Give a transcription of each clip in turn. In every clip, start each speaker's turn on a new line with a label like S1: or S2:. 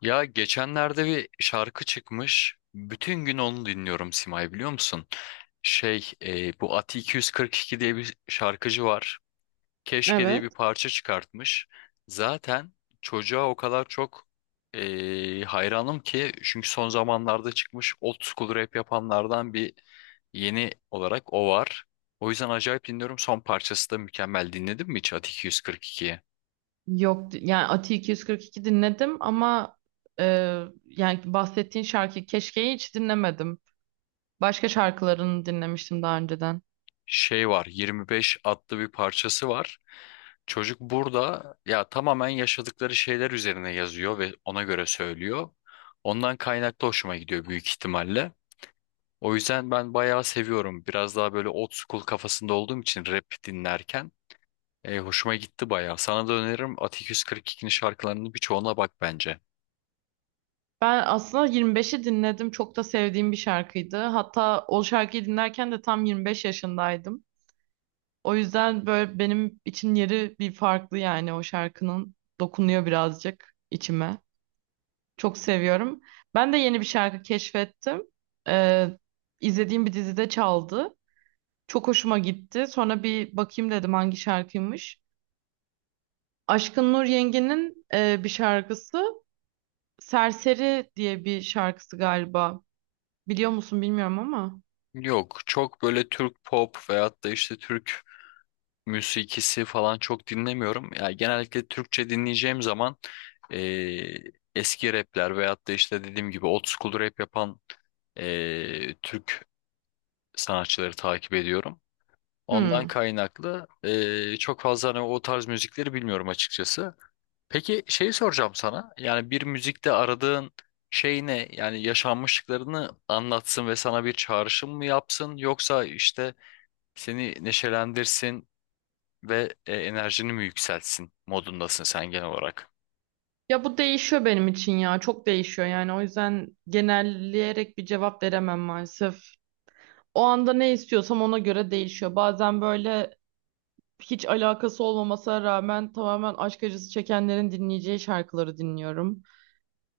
S1: Ya geçenlerde bir şarkı çıkmış. Bütün gün onu dinliyorum Simay, biliyor musun? Bu Ati 242 diye bir şarkıcı var. Keşke diye
S2: Evet.
S1: bir parça çıkartmış. Zaten çocuğa o kadar çok hayranım ki, çünkü son zamanlarda çıkmış old school rap yapanlardan bir yeni olarak o var. O yüzden acayip dinliyorum. Son parçası da mükemmel. Dinledin mi hiç Ati 242'yi?
S2: Yok yani Ati 242 dinledim ama e, yani bahsettiğin şarkı Keşke'yi hiç dinlemedim. Başka şarkılarını dinlemiştim daha önceden.
S1: Şey var, 25 adlı bir parçası var. Çocuk burada ya tamamen yaşadıkları şeyler üzerine yazıyor ve ona göre söylüyor. Ondan kaynaklı hoşuma gidiyor büyük ihtimalle. O yüzden ben bayağı seviyorum. Biraz daha böyle old school kafasında olduğum için rap dinlerken hoşuma gitti bayağı. Sana da öneririm, Atik 142'nin şarkılarının birçoğuna bak bence.
S2: Ben aslında 25'i dinledim. Çok da sevdiğim bir şarkıydı. Hatta o şarkıyı dinlerken de tam 25 yaşındaydım. O yüzden böyle benim için yeri bir farklı yani o şarkının dokunuyor birazcık içime. Çok seviyorum. Ben de yeni bir şarkı keşfettim. E, izlediğim bir dizide çaldı. Çok hoşuma gitti. Sonra bir bakayım dedim hangi şarkıymış. Aşkın Nur Yengi'nin bir şarkısı. Serseri diye bir şarkısı galiba. Biliyor musun bilmiyorum ama.
S1: Yok, çok böyle Türk pop veyahut da işte Türk müzikisi falan çok dinlemiyorum. Yani genellikle Türkçe dinleyeceğim zaman eee, eski rapler veyahut da işte dediğim gibi old school rap yapan Türk sanatçıları takip ediyorum. Ondan
S2: Hmm.
S1: kaynaklı çok fazla hani o tarz müzikleri bilmiyorum açıkçası. Peki şey soracağım sana. Yani bir müzikte aradığın şey ne? Yani yaşanmışlıklarını anlatsın ve sana bir çağrışım mı yapsın? Yoksa işte seni neşelendirsin ve enerjini mi yükseltsin modundasın sen genel olarak?
S2: Ya bu değişiyor benim için ya. Çok değişiyor yani. O yüzden genelleyerek bir cevap veremem maalesef. O anda ne istiyorsam ona göre değişiyor. Bazen böyle hiç alakası olmamasına rağmen tamamen aşk acısı çekenlerin dinleyeceği şarkıları dinliyorum.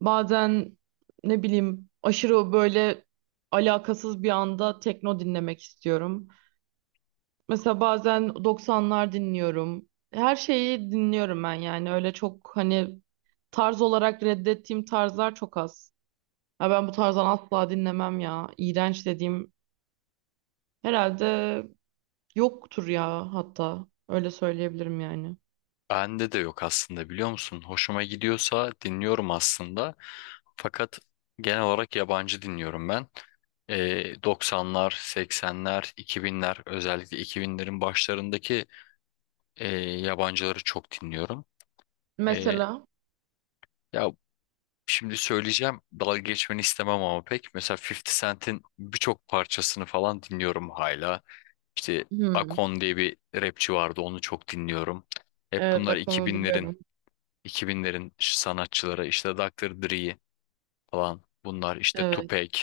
S2: Bazen ne bileyim aşırı böyle alakasız bir anda tekno dinlemek istiyorum. Mesela bazen doksanlar dinliyorum. Her şeyi dinliyorum ben yani öyle çok hani tarz olarak reddettiğim tarzlar çok az. Ya ben bu tarzdan asla dinlemem ya. İğrenç dediğim herhalde yoktur ya hatta öyle söyleyebilirim yani.
S1: Bende de yok aslında, biliyor musun? Hoşuma gidiyorsa dinliyorum aslında. Fakat genel olarak yabancı dinliyorum ben. 90'lar, 80'ler, 2000'ler, özellikle 2000'lerin başlarındaki yabancıları çok dinliyorum. E,
S2: Mesela
S1: Ya şimdi söyleyeceğim, dalga geçmeni istemem ama pek. Mesela 50 Cent'in birçok parçasını falan dinliyorum hala. İşte
S2: hmm,
S1: Akon diye bir rapçi vardı. Onu çok dinliyorum. Hep
S2: evet
S1: bunlar
S2: bak onu
S1: 2000'lerin
S2: biliyorum.
S1: 2000'lerin sanatçıları. İşte Dr. Dre falan. Bunlar işte
S2: Evet.
S1: Tupac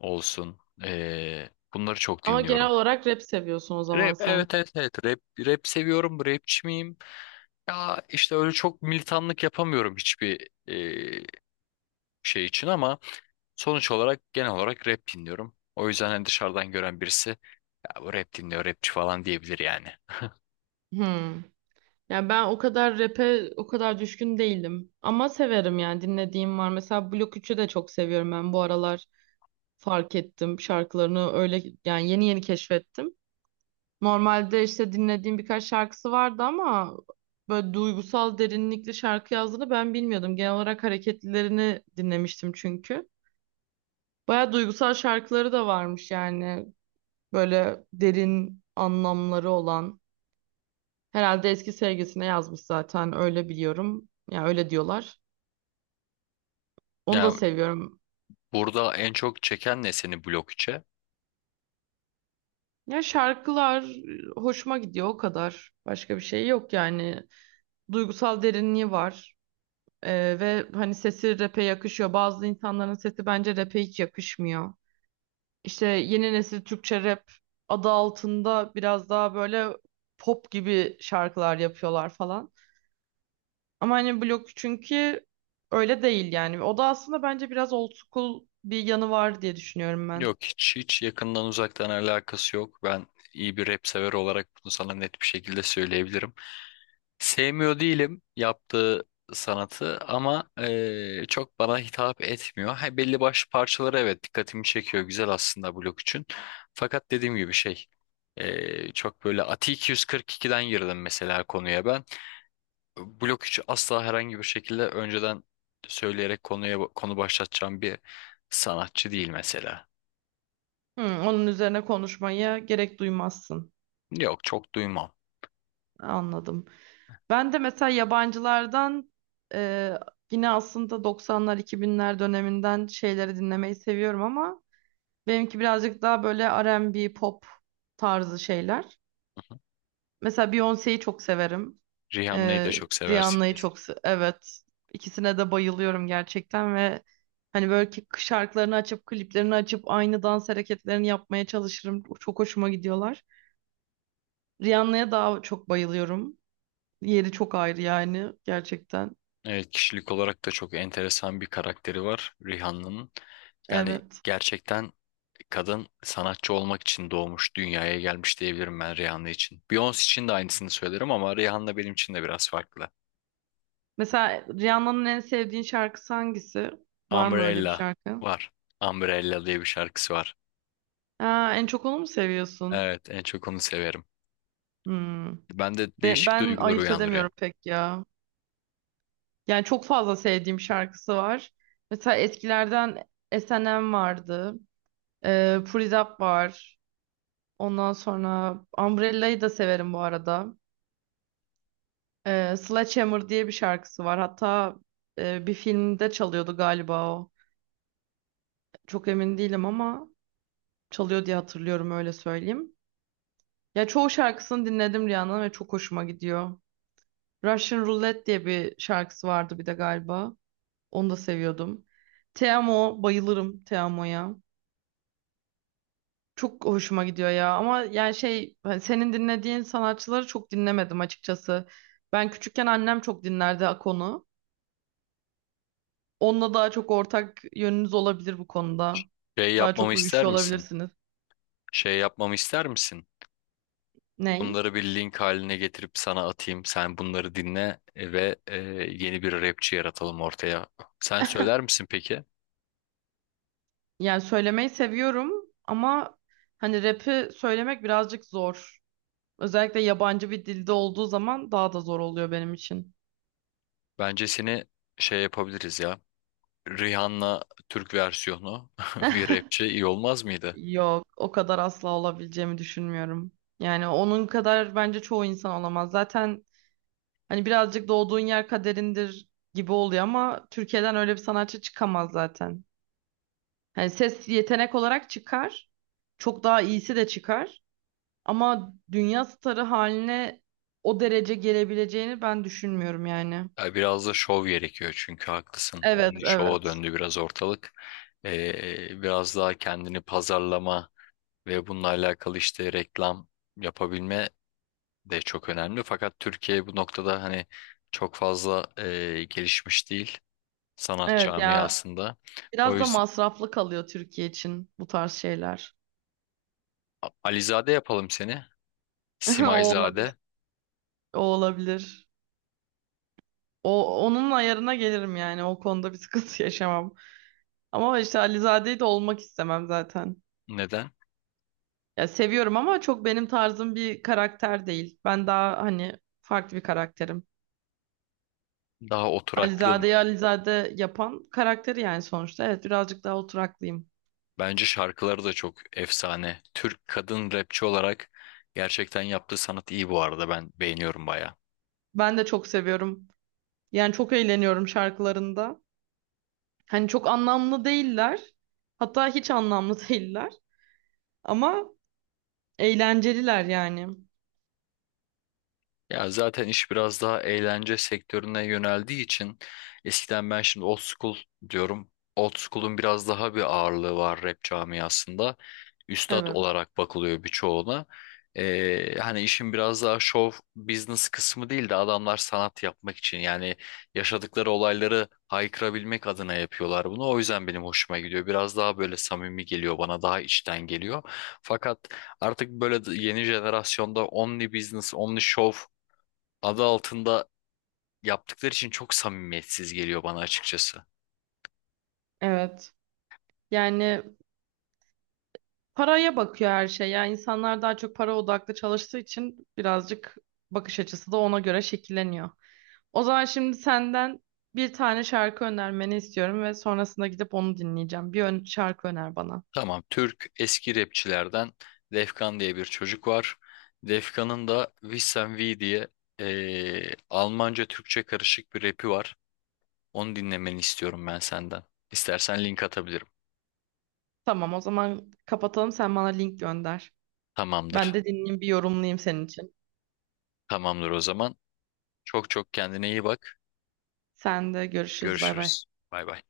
S1: olsun. Bunları çok
S2: Ama genel
S1: dinliyorum.
S2: olarak rap seviyorsun o zaman
S1: Rap,
S2: sen.
S1: evet evet evet, rap rap seviyorum. Rapçi miyim? Ya işte öyle çok militanlık yapamıyorum hiçbir şey için ama sonuç olarak genel olarak rap dinliyorum. O yüzden hani dışarıdan gören birisi ya bu rap dinliyor, rapçi falan diyebilir yani.
S2: Hmm. Yani ben o kadar rap'e o kadar düşkün değilim. Ama severim yani dinlediğim var. Mesela Blok 3'ü de çok seviyorum ben bu aralar. Fark ettim şarkılarını öyle yani yeni yeni keşfettim. Normalde işte dinlediğim birkaç şarkısı vardı ama böyle duygusal derinlikli şarkı yazdığını ben bilmiyordum. Genel olarak hareketlilerini dinlemiştim çünkü. Baya duygusal şarkıları da varmış yani. Böyle derin anlamları olan. Herhalde eski sevgisine yazmış zaten öyle biliyorum. Ya öyle diyorlar. Onu da
S1: Ya
S2: seviyorum.
S1: burada en çok çeken ne seni blok içe?
S2: Ya şarkılar hoşuma gidiyor o kadar. Başka bir şey yok yani. Duygusal derinliği var. Ve hani sesi rap'e yakışıyor. Bazı insanların sesi bence rap'e hiç yakışmıyor. İşte yeni nesil Türkçe rap adı altında biraz daha böyle pop gibi şarkılar yapıyorlar falan. Ama hani Blok çünkü öyle değil yani. O da aslında bence biraz old school bir yanı var diye düşünüyorum ben.
S1: Yok, hiç yakından uzaktan alakası yok. Ben iyi bir rap sever olarak bunu sana net bir şekilde söyleyebilirim. Sevmiyor değilim yaptığı sanatı ama çok bana hitap etmiyor. Ha, belli başlı parçaları evet dikkatimi çekiyor, güzel aslında blok için. Fakat dediğim gibi çok böyle Ati 242'den girdim mesela konuya ben. Blok 3'ü asla herhangi bir şekilde önceden söyleyerek konuya konu başlatacağım bir sanatçı değil mesela.
S2: Hı, onun üzerine konuşmaya gerek duymazsın.
S1: Yok, çok duymam.
S2: Anladım. Ben de mesela yabancılardan e, yine aslında 90'lar 2000'ler döneminden şeyleri dinlemeyi seviyorum ama benimki birazcık daha böyle R&B pop tarzı şeyler. Mesela Beyoncé'yi çok severim.
S1: Rihanna'yı da
S2: E,
S1: çok seversin.
S2: Rihanna'yı evet. İkisine de bayılıyorum gerçekten ve hani böyle ki şarkılarını açıp kliplerini açıp aynı dans hareketlerini yapmaya çalışırım. Çok hoşuma gidiyorlar. Rihanna'ya daha çok bayılıyorum. Yeri çok ayrı yani gerçekten.
S1: Evet, kişilik olarak da çok enteresan bir karakteri var Rihanna'nın. Yani
S2: Evet.
S1: gerçekten kadın sanatçı olmak için doğmuş, dünyaya gelmiş diyebilirim ben Rihanna için. Beyoncé için de aynısını söylerim ama Rihanna benim için de biraz farklı.
S2: Mesela Rihanna'nın en sevdiğin şarkısı hangisi? Var mı öyle bir
S1: Umbrella
S2: şarkı?
S1: var. Umbrella diye bir şarkısı var.
S2: Aa, en çok onu mu seviyorsun?
S1: Evet, en çok onu severim.
S2: Hmm.
S1: Ben de
S2: Ben,
S1: değişik
S2: ben
S1: duygular
S2: ayırt
S1: uyandırıyor.
S2: edemiyorum pek ya. Yani çok fazla sevdiğim şarkısı var. Mesela eskilerden S&M vardı. Put It Up var. Ondan sonra Umbrella'yı da severim bu arada. Sledgehammer diye bir şarkısı var. Hatta bir filmde çalıyordu galiba o. Çok emin değilim ama çalıyor diye hatırlıyorum öyle söyleyeyim. Ya çoğu şarkısını dinledim Rihanna'nın ve çok hoşuma gidiyor. Russian Roulette diye bir şarkısı vardı bir de galiba. Onu da seviyordum. Te Amo, bayılırım Te Amo'ya. Çok hoşuma gidiyor ya ama yani şey hani senin dinlediğin sanatçıları çok dinlemedim açıkçası. Ben küçükken annem çok dinlerdi Akon'u. Onunla daha çok ortak yönünüz olabilir bu konuda.
S1: Şey
S2: Daha
S1: yapmamı
S2: çok
S1: ister
S2: uyuşuyor
S1: misin?
S2: olabilirsiniz.
S1: Şey yapmamı ister misin?
S2: Ney?
S1: Bunları bir link haline getirip sana atayım. Sen bunları dinle ve yeni bir rapçi yaratalım ortaya. Sen söyler misin peki?
S2: Yani söylemeyi seviyorum ama hani rap'i söylemek birazcık zor. Özellikle yabancı bir dilde olduğu zaman daha da zor oluyor benim için.
S1: Bence seni şey yapabiliriz ya. Rihanna Türk versiyonu bir rapçi iyi olmaz mıydı?
S2: Yok, o kadar asla olabileceğimi düşünmüyorum. Yani onun kadar bence çoğu insan olamaz. Zaten hani birazcık doğduğun yer kaderindir gibi oluyor ama Türkiye'den öyle bir sanatçı çıkamaz zaten. Hani ses yetenek olarak çıkar. Çok daha iyisi de çıkar. Ama dünya starı haline o derece gelebileceğini ben düşünmüyorum yani.
S1: Ya biraz da şov gerekiyor çünkü haklısın.
S2: Evet,
S1: Only şova
S2: evet.
S1: döndü biraz ortalık. Biraz daha kendini pazarlama ve bununla alakalı işte reklam yapabilme de çok önemli. Fakat Türkiye bu noktada hani çok fazla gelişmiş değil sanat
S2: Evet ya,
S1: camiasında. O
S2: biraz da
S1: yüzden
S2: masraflı kalıyor Türkiye için bu tarz şeyler.
S1: Alizade yapalım seni.
S2: O olabilir.
S1: Simayzade.
S2: O olabilir. Onun ayarına gelirim yani. O konuda bir sıkıntı yaşamam. Ama işte Alizade'yi de olmak istemem zaten.
S1: Neden?
S2: Ya seviyorum ama çok benim tarzım bir karakter değil. Ben daha hani farklı bir karakterim.
S1: Daha oturaklı mı?
S2: Alizade'yi Alizade yapan karakteri yani sonuçta. Evet birazcık daha oturaklıyım.
S1: Bence şarkıları da çok efsane. Türk kadın rapçi olarak gerçekten yaptığı sanat iyi bu arada. Ben beğeniyorum bayağı.
S2: Ben de çok seviyorum. Yani çok eğleniyorum şarkılarında. Hani çok anlamlı değiller. Hatta hiç anlamlı değiller. Ama eğlenceliler yani.
S1: Ya zaten iş biraz daha eğlence sektörüne yöneldiği için eskiden ben şimdi old school diyorum. Old school'un biraz daha bir ağırlığı var rap camiasında. Üstad
S2: Evet.
S1: olarak bakılıyor birçoğuna. Hani işin biraz daha show business kısmı değil de adamlar sanat yapmak için yani yaşadıkları olayları haykırabilmek adına yapıyorlar bunu. O yüzden benim hoşuma gidiyor. Biraz daha böyle samimi geliyor bana, daha içten geliyor. Fakat artık böyle yeni jenerasyonda only business, only show adı altında yaptıkları için çok samimiyetsiz geliyor bana açıkçası.
S2: Evet. Yani paraya bakıyor her şey. Yani insanlar daha çok para odaklı çalıştığı için birazcık bakış açısı da ona göre şekilleniyor. O zaman şimdi senden bir tane şarkı önermeni istiyorum ve sonrasında gidip onu dinleyeceğim. Bir ön şarkı öner bana.
S1: Tamam, Türk eski rapçilerden Defkan diye bir çocuk var. Defkan'ın da Wissen V diye Almanca Türkçe karışık bir rapi var. Onu dinlemeni istiyorum ben senden. İstersen link atabilirim.
S2: Tamam, o zaman kapatalım. Sen bana link gönder. Ben
S1: Tamamdır.
S2: de dinleyeyim, bir yorumlayayım senin için.
S1: Tamamdır o zaman. Çok çok kendine iyi bak.
S2: Sen de görüşürüz. Bay bay.
S1: Görüşürüz. Bay bay.